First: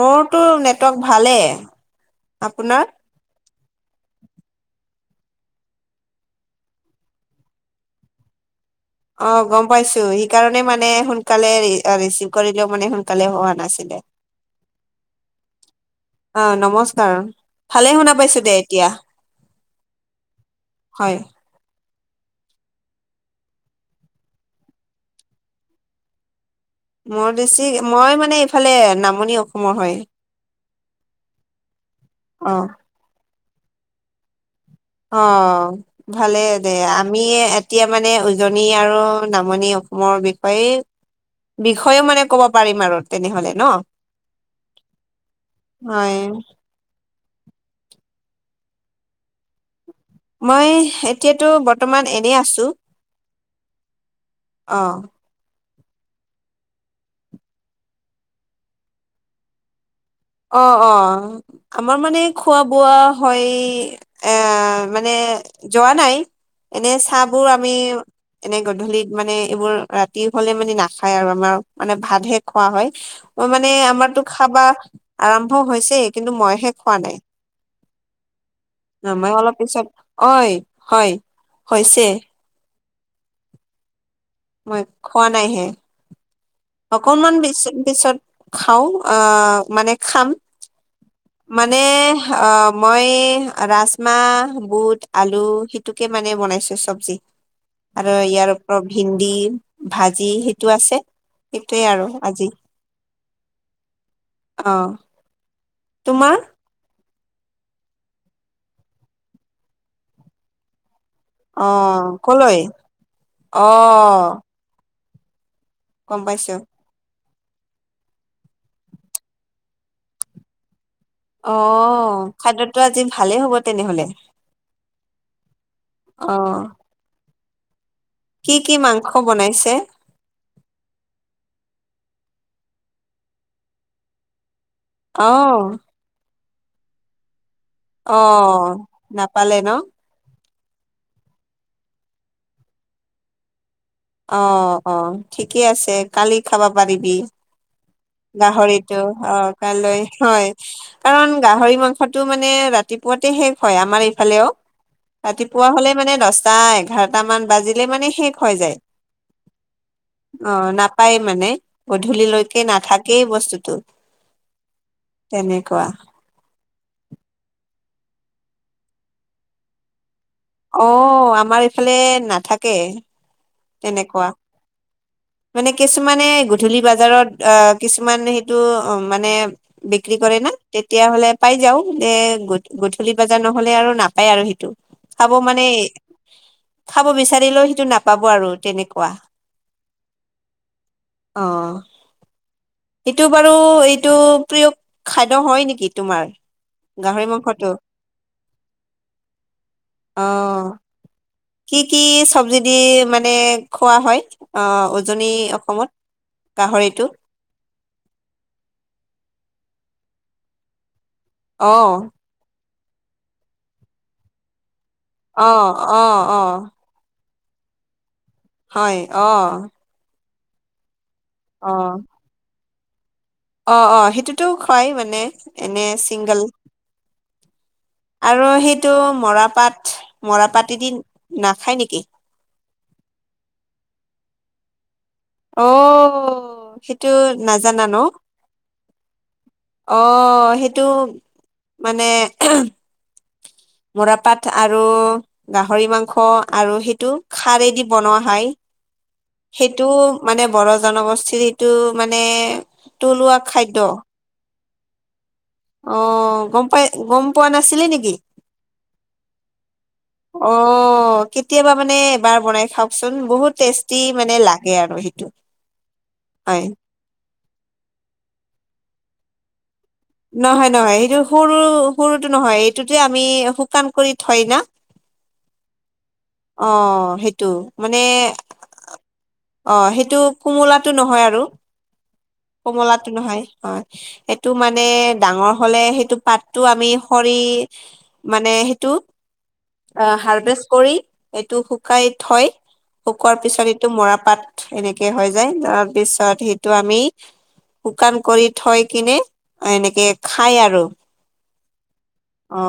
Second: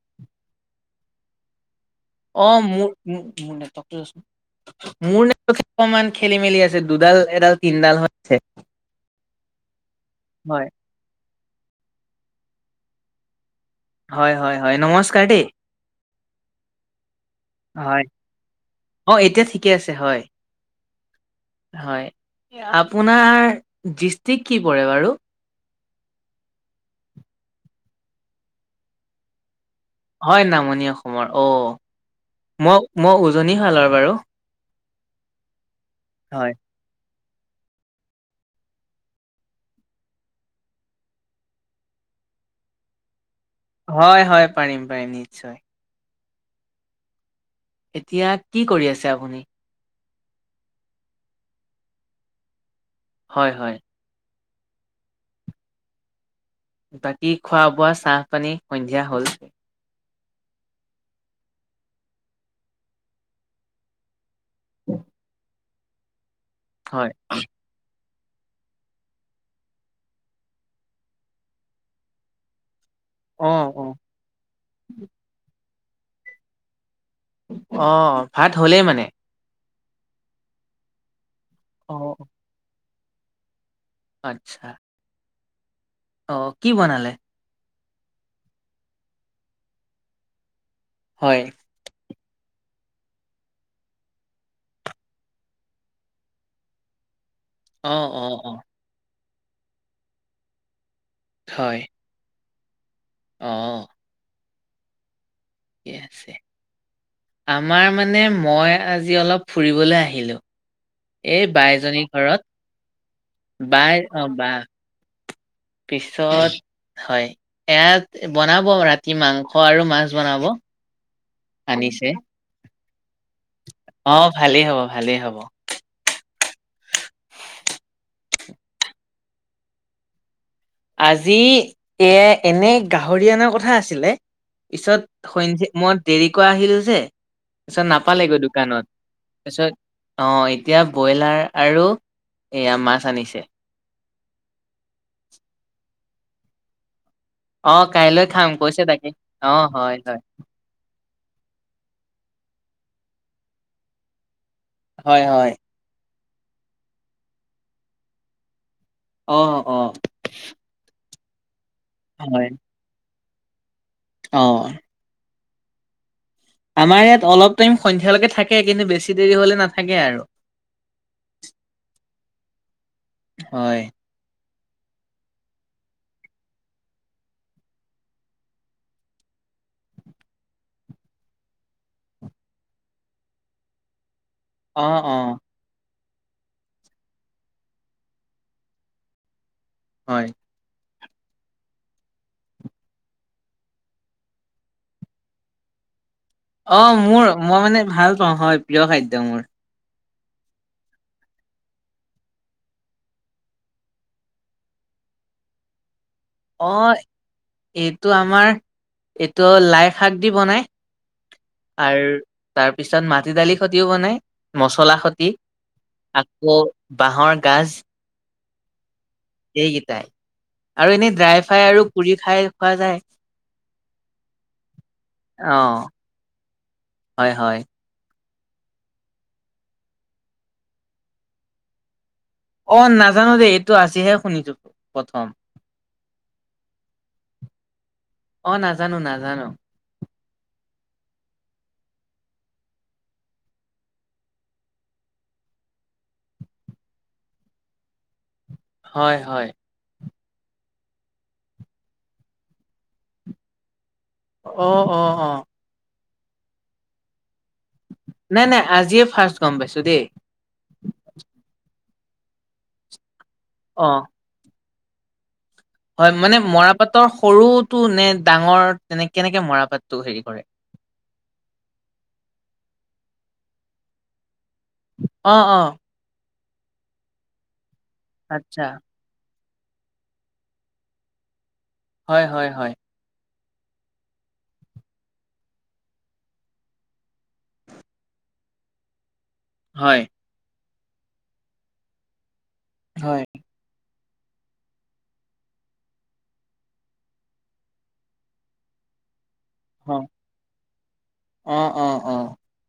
মোৰতো নেটৱৰ্ক ভালেই অ মোৰ মোৰ নেটৱৰ্কটো মোৰ নেট অকমান খেলি মেলি আছে দুডাল এডাল তিনডাল হৈ আছে। অ গম পাইছো সেইকাৰণে হয় মানে সোনকালে ৰি ৰিচিভ কৰিলেও মানে সোনকালে হোৱা নাছিল। হয় হয় হয় নমস্কাৰ দেই অ নমস্কাৰ ভালে হয় শুনা পাইছো দে এতিয়া অ এতিয়া ঠিকে আছে হয় হয় হয় আপোনাৰ ডিষ্ট্ৰিক কি পৰে বাৰু? মোৰ বেছি মই মানে এইফালে নামনি অ হয় নামনি অসমৰ অ অ মই মই উজনি শালৰ বাৰু অ ভালে হয় দে আ আমি এতিয়া মানে উজনি আৰু নামনি অসমৰ বিষয়ে বিষয়েও মানে ক'ব পাৰিম আৰু তেনেহলে। ন হয় হয় পাৰিম পাৰিম নিশ্চয়। [inaudible] এতিয়া কি কৰি আছে আপুনি? মই এতিয়াতো বৰ্তমান এনেই আছো। হয় হয়। অ। বাকী খোৱা- বোৱা চাহপানী সন্ধিয়া হল। অ অ আমাৰ মানে খোৱা বোৱা হয় এ মানে যোৱা নাই এনে হয় চাহ বোৰ আমি এনে গধূলিত মানে এইবোৰ ৰাতি হলে মানে নাখায় আৰু আমাৰ মানে ভাতহে খোৱা হয়। মই অ মানে অ আমাৰতো খাবা আৰম্ভ হৈছেই কিন্তু মই হে খোৱা নাই। অ। ভাত হ'লেই মানে ন মই অলপ পিছত ঐ হয় অ হৈছেই আচ্ছা মই খোৱা নাইহে। অ কি বনালে? তাৰ পিছত খাওঁ আহ মানে খাম হয়, মানে মই ৰাজমাহ বুট আলু সিটোকে মানে বনাইছো চাবজী। অ', আৰু অ', ইয়াৰ অ', ওপৰত ভেন্দি ভাজি সেইটো আছে। হয়, সেইটোৱে আৰু আজি। অ। আহ ঠিকে আছে। তোমাৰ? আমাৰ মানে মই আজি অলপ ফুৰিবলৈ আহিলোঁ। এই অ বাইজনীৰ কলৈ অ ঘৰত বাই অ বা গম পাইছো পিছত হয়। ইয়াত বনাব ৰাতি মাংস আৰু মাছ বনাব। অ আনিছে, খাদ্যতটো আজি ভালেই হ'ব তেনেহলে অ ভালেই হ'ব ভালেই হব। অ। কি কি মাংস বনাইছে? আজি এ এনে গাহৰি অনাৰ কথা আছিলে। অ পিছত সন্ধ্য মই দেৰিক আহিল যে তাৰপিছত অ নাপালেগৈ দোকানত নাপালে ন তাৰপিছত অ, এতিয়া ব্ৰইলাৰ আৰু এয়া মাছ আনিছে অ' অ', ঠিকে আছে কালি খাবা পাৰিবি অ কাইলৈ খাম কৈছে গাহৰিটো তাকে অ', কাইলৈ হয় কাৰণ গাহৰি মাংস মাংসটো মানে ৰাতিপুৱাতে শেষ হয় আমাৰ এইফালেও হয় হয় ৰাতিপুৱা হলে মানে দশ তায় এঘাৰটা মান বাজিলে মানে শেষ হৈ যায় অ' অ', পাই মানে হয় গধূলিলৈকে নাথাকেই বস্তুটো অ', তেনেকুৱা আমাৰ ইয়াত অলপ টাইম সন্ধিয়ালৈকে থাকে কিন্তু বেছি দেৰি হলে নাথাকে আৰু। অ', আমাৰ এইফালে নাথাকে। হয়। তেনেকুৱা। মানে কিছুমানে গধূলি বজাৰত অ, কিছুমান সেইটো অ, মানে বিক্ৰী কৰে তেতিয়াাহলে পাই যাও যে গধূলি বজা নহলে আৰু না পায় আৰু সেইটো অ অ খাব মানে খাব বিচাৰিলেও সেইটো নাপাব আৰু তেনেকুৱা। হয়। অ', সেটো বাৰু এইটো প্ৰিয় খাদ্য হয় নেকি? তোমাৰ? অ' গাহৰি মোৰ মই মাংসটো মানে ভাল পাওঁ হয় প্ৰিয় খাদ্য মোৰ। অ', কি কি চব্জি দি মানে মানে খোৱা হয় অ, উজনি অসমত? অ', গাহৰিটো? এইটো আমাৰ এইটো লাই শাক দি বনাই। অ', তাৰপিছত মাটি দালি খতিও বনাই, মছলা খতি অ', অ', আকৌ অ', বাঁহৰ কাাজ হয়। অ', এইকেইটাই আৰু এনেই ড্ৰাই ফ্ৰাই আৰু অ', পুৰি খাই খোৱা যায়। অ', অ', সেইটোতো হয় মানে অ এনে চিংগল। হয় হয় আৰু সেইটো মৰাপাট মৰাপাট এদি নাখায় নেকি? অ' নাজানো দেই এইটো আজিহে শুনিছো প্ৰথম অ' সেইটো নাজানা ন। অ নাজানো নাজানো। আহ সেইটো মানে মৰাপাট আৰু গাহৰি মাংস আৰু সেইটো খাৰেদি বনোৱা হয়। হয় - হয়। সেইটো মানে বড় জনগোষ্ঠীৰ এইিটো মানে তলুৱা খাদ্য। অ- অ- অ। অ, গম পাই গম পোৱা নাছিলি নেকি নাই নাই আজিয়ে ফাৰ্ষ্ট গম পাইছো দেই অ, মানে এবাৰ বনাই খাওকচোন বহুত অ টেষ্টি মানে লাগে আৰু সেইটো হয় মানে মৰাপাটৰ সৰুটো নে ডাঙৰ তেনে কেনেকে মৰাপাত নহয় - নহয় সেইটো সৰু- সৰুটো নহয় এইটোতে আমি শুকান কৰি থয় না। অ - অ। অ, সেইটো মানে আচ্ছা অ, সেইটো কোমোলাটো নহয় আৰু হয় হয় হয় কমলাতো নহয়। হয় সেইটো মানে ডাঙৰ হলে সেইটো পাতটো আমি সৰি মানে সহেতু হয় অ, হাৰ্ভেচ কৰি এইটো শুকাই থয় হয় শুকোৱাৰ পিছত এইটো মৰা। পাত এনেকে হৈ যায় তাৰ পিছত সেইটো আমি শুকান কৰি থঠয় কিনে অ এনেকে খাই আৰু অ অ অ,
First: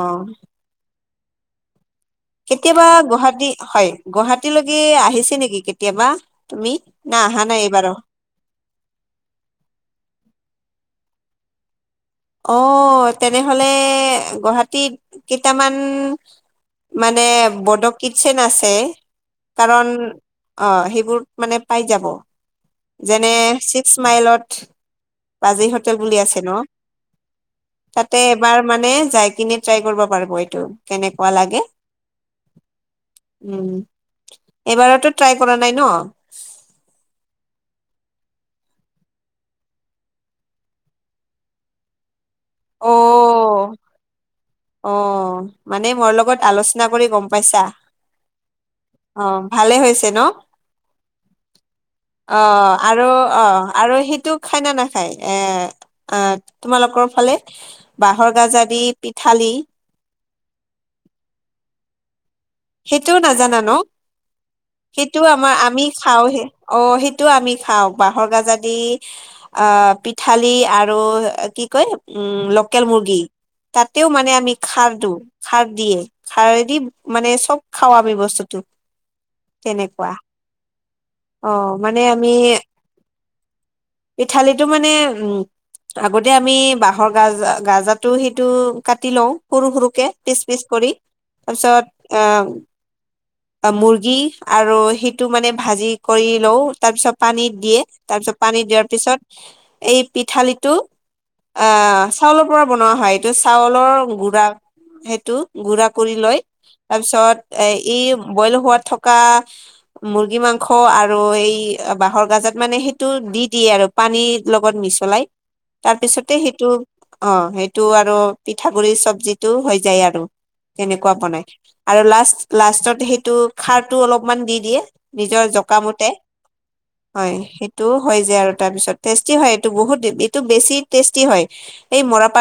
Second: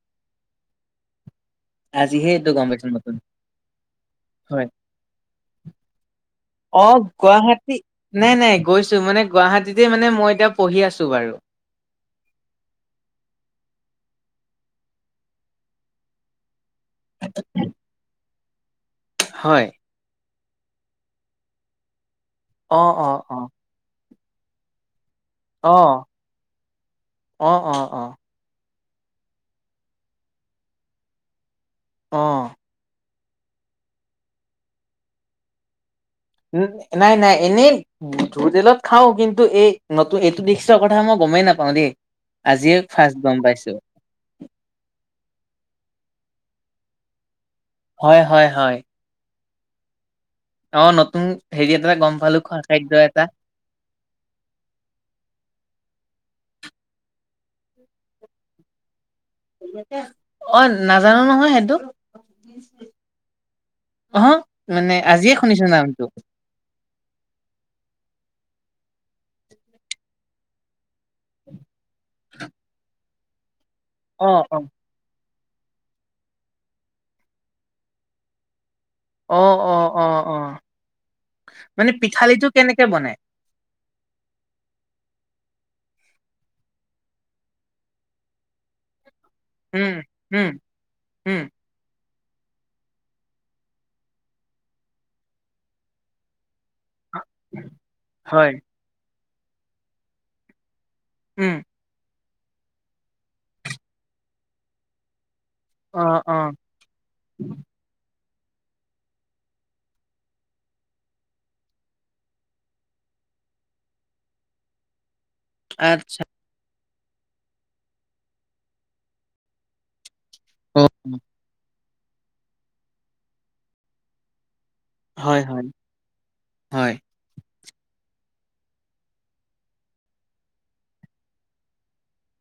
আজিহে এইটো গম কেতিয়াবা পাইছো নতুন গুৱাহাটী হয় হয় গুৱাহাটীলৈকে আহিছে নেকি কেতিয়াবা? তুমি অ, না অহা নাই গুৱাহাটী এইবাৰো নাই- নাই গৈছো মানে গুৱাহাটীতে মানে মই এতিয়া পঢ়ি আছো বাৰু অহ, তেনেহলে গুৱাহাটীত কেইটামান মানে বড কিটচেন আছে হয় কাৰণ অ, সেইবোৰ মানে পাই যাব অ অ যেনে অ ছিক্স মাইলত বাজেই অ হোটেল বুলি আছে ন। অ - অ - অ। তাতে এবাৰ মানে যাই কিনে ট্ৰাই কৰিব পাৰিব এইটো কেনেকুৱা লাগে। অহ ', উম, এবাৰতো ট্ৰাই কৰা নাই ন। উম, নাই - নাই এনেইো তেলত খাও কিন্তু এই নতুন এইটো দৃশৰ কথা মই ক গমেই নাপাও দেই আজিয়ে ফাৰ্ষ্ট গম পাইছো। অ' অ' মানে মোৰ লগত আলোচনা কৰি গম পাইছা। হয় - হয় - হয়। অ, ভালে হৈছে ন। অ, নতুন হেৰি এটা গম পালো অ, খোৱা খাদ্য আৰু এটা - অ, আৰু সেইটো খাই ন নাখায় এ আহ তোমালোকৰ ফালে বাহৰ গাজ আ দি পিঠালি। অ, নাজানো নহয় সেইটো। সেইটোও নাজানা ন। অহ মানে সেইটো আজিয়ে আমাৰ শুনিছো আমি নামটো খাও অ, সেইটোও আমি খাও বাহ। ৰগাজাদ আহ পিঠালি আৰু কি কয় উম, লোকেল মুৰ্গী। তাতেও মানে অ' আমি অ' খাৰ দিও খাৰ দিয়ে খাৰ দি মানে চব খাৱাবি বস্তুটো অ - অ - অ তেনেকুৱা - অ অ মানে পিঠালিটো কেনেকে বনাই। এই থালিতিতো মানে উম, আগতে আমি বাহৰ গাজ - গাজো সেইটো কাটি লও। সৰু - উম সৰুকে পিচ - উম পিচ কৰি উম তাৰ পিছত আহ মুৰ্গী আৰু সেইটো মানে ভাজি কৰি লও। তাৰপিছত পানী দিয়ে তাৰপিছত হয় পানী দিয়াৰ পিছত এই পিঠালিটো উম আহ চাউলৰ পৰা বনোৱা হয় এইটো চাউলৰ গুড়া সেইটো গুৰাা কৰি অ' লয় অ' তাৰ পিছত এ এই বইল হোৱাত থকা মুৰ্গী মাংস আৰু এই বাঁাহৰ গাজত মানে সেইটো দি দিিয়ে আৰু পানীৰ লগত মিছলাই আচ্ছা তাৰপিছতে সেইটো অ সেইটো আৰু পিঠাগুৰিি চব্জিতটো হৈ যায় আৰু অ কেনেকুৱা বনাই আৰু লাষ্ট লাষ্টত সেইটো খাৰটো অলপমান দি দিয়ে হয় নিজৰ হয় জকামুতে হয় সেইটো হয় ব ব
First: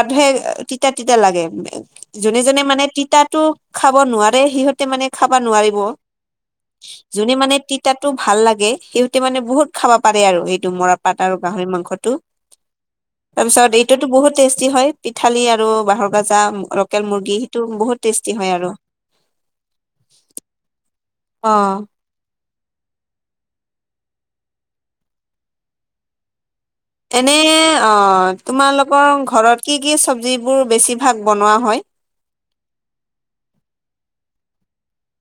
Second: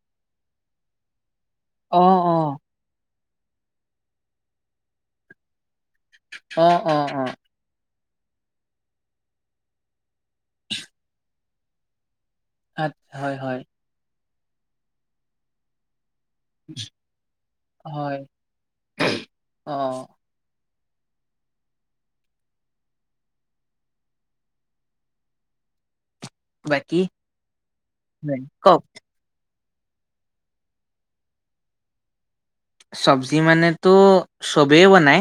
তিয়া লাগে অ' যোনে জোনে মানে তিতাটো খাব নোৱাৰে সিহঁতে মানে খাব নোৱাৰিব অ অ অ তাতো ভাল লাগে সিহতে মানে বহুত খাব পাৰে আৰু সেইটো মৰা পাত আৰু গাহৰি মাংসতটো আচছা হয় হয় টেষ্টি হয় পিঠালি আৰু বাহৰ যা লোকেল মুৰ্গী সেইটো বহুত টেষ্টি হয় আৰু অ অ বাকী এনে অ হয়। কওক তোমালোকৰ ঘৰত কি কি চবজিবোৰ বেছিভাগ বনোৱা হয় চব্জি মানেতো চবেই বনাই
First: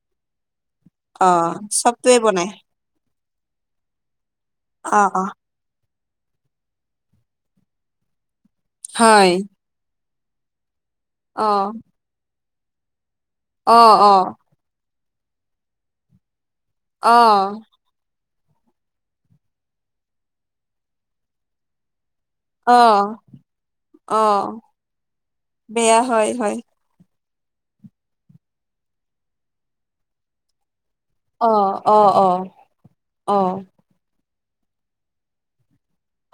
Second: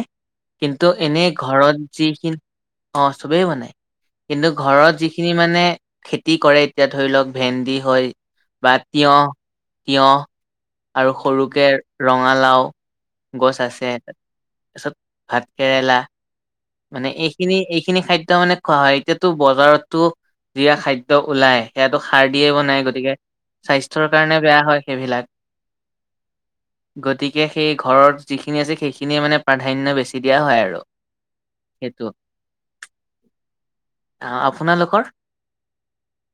কিন্তু অ এনেই ঘৰত চবটোৱে যিখিনি বনাই অ চবেই বনায় কিন্তু ঘৰত অ যিখিনি মানে খেতি কৰে এতিয়া ধৰি লওক ভেন্দি হয় বা তিয়হ হয় তিয়হ আৰু অ সৰুকে ৰঙালাও গছ অ আছে অ তাৰপিছত ভাত কেৰেলা অ মানে এইখিনি এইখিনি খাদ্য তাৰ মানে খোৱা হয় এতিয়াাতো বজাৰতো যিয়া খাদ্য ওলাই সেইয়াাতো সাৰ দিয়ে অ বনাই গতিকে স্বাস্থ্যৰ অ কাৰণে বেয়া হয় সেইবিলাক বেয়া হয় হয় গতিকে সেই ঘৰত যিখিনি আছে সেইখিনিয়ে মানে প্ৰাধান্য বেছি দিয়া হয় আৰু আহ অ সেইটো। অ অ অ আপোনালোকৰ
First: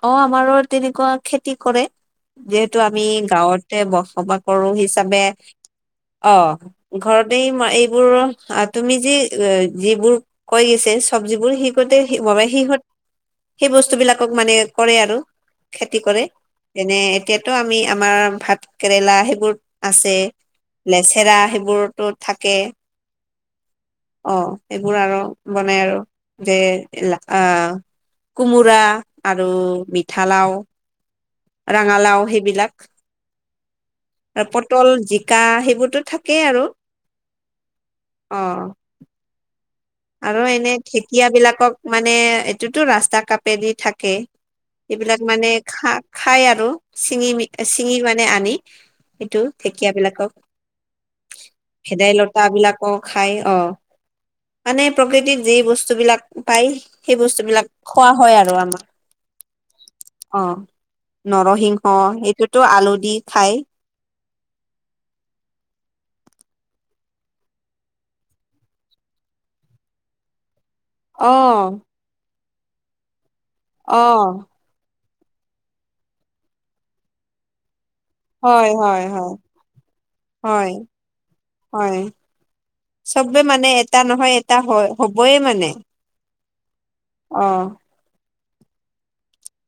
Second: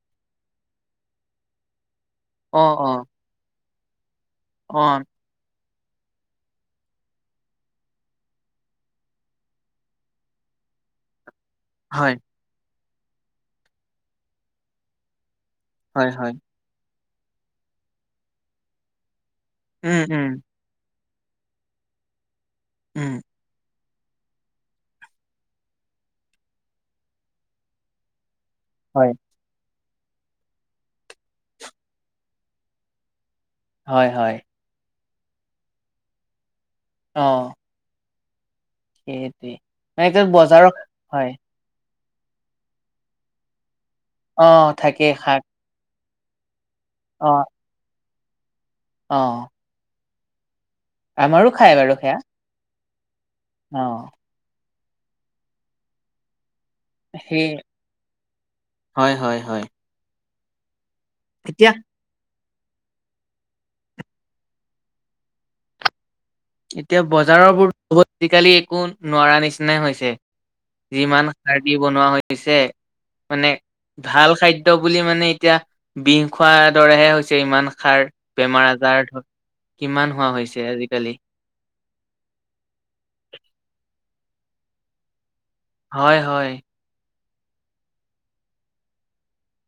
অ আমাৰো তেনেকুৱা খেতি কৰে অ', যিহেতু আমি অ', গাঁৱতে বস কবা কৰো অ', হিচাপে অ ঘৰতে এইবোৰ তুমি যেি যিবোৰ কৈ গৈছ চব্জ বোৰ শিহঁতে হয়, ম সিহঁত সেই বস্তু বিলাকক মানে কৰে আৰু খেতি হয়, কৰে হয়, যেনে এতিয়াতো আমি আমাৰ ভাত কেৰেলা আহেই োৰ উম, আছে উম, নেচেৰা সেইবোৰতো থাকে উম, অ সেইবোৰ আৰু বনাই আৰু যে আহ কোমোৰা হয়, আৰু মিঠ লাও ৰঙালাও সেইবিলাক হয়, হয়, আৰু পটল জিকা সেইবোৰতো থাকেই আৰু আহ অ'। সেইটোৱে মানে এইটো আৰু বজাৰৰ এনে ঢেঁকীয়া হয়, বিলাকক মানে এইটোতো ৰাস্তা কাপেদি থাকে অ', কে থাকে এইবিলাক শাক মানে খাক খাই আৰু চিঙি অ', চিঙি মানে আনি এইটো অ', ঢেঁকীয়াবিলাকক। আমাৰো খাই বাৰু সেয়া। বিলাকো খাই অ', মানে প্ৰকৃতিত যি বস্তু বিলাক পাই সেই বস্তুবিলাক খোৱা হয় আৰু আমাৰ। হয়, হয়, হয়, অ'। এতিয়া নৰসিংহ এইটোতো আলু দি খাই এতিয়া বজাৰবোৰহ আজিকালি একো নোৱাৰা নিচিনাই হৈছে। যিমান সাৰদি অ', বনোৱা হৈছে মানে ভাল অ', খাদ্য বুলি মানে এতিয়া বিষ খোৱাৰ দৰেহে হৈছে ইমান সাৰ হয়, বেমাৰ হয়, আজাৰ ধৰ হয়, কিমান হোৱা হৈছে হয়, আজিকালি। হয় চবে মানে এটা নহয় এটা হ'বইে মানে হয় হয়। অ'।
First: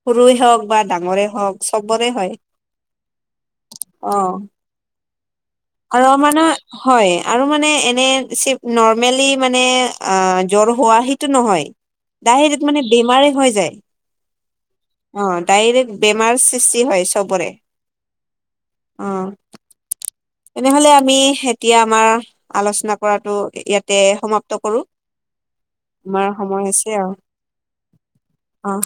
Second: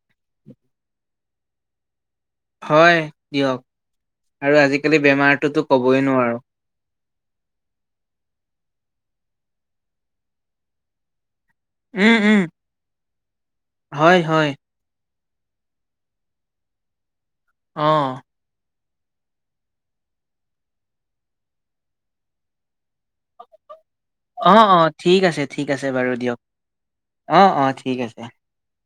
সৰুই হওঁক বা ডাঙৰে হওঁক চবৰে। হয়। হয় দিয়ক অ', আৰু আজিকালি বেমাৰ আৰু মানে হয় আৰু মানে এনে চ ন মেলি মানে অ', জ্বৰ হোৱা নহয় উম উম ডাৰেক্ট মানে বেমাৰেই হৈ যায়। হয় হয় অ' ডাইৰেক্ট বেমাৰ সৃষ্টি হয়। চবৰে। আহ। অ'। তেনেহ'লে আমি এতিয়া আমাৰ আলোচনা কৰাটো ইয়াত তে অ সমাপ্ত অ কৰো ঠিক আছে ঠিক আছে বাৰু তোমাৰ দিয়ক সময় আছে আৰু। অ অ ঠিক আছে অ'।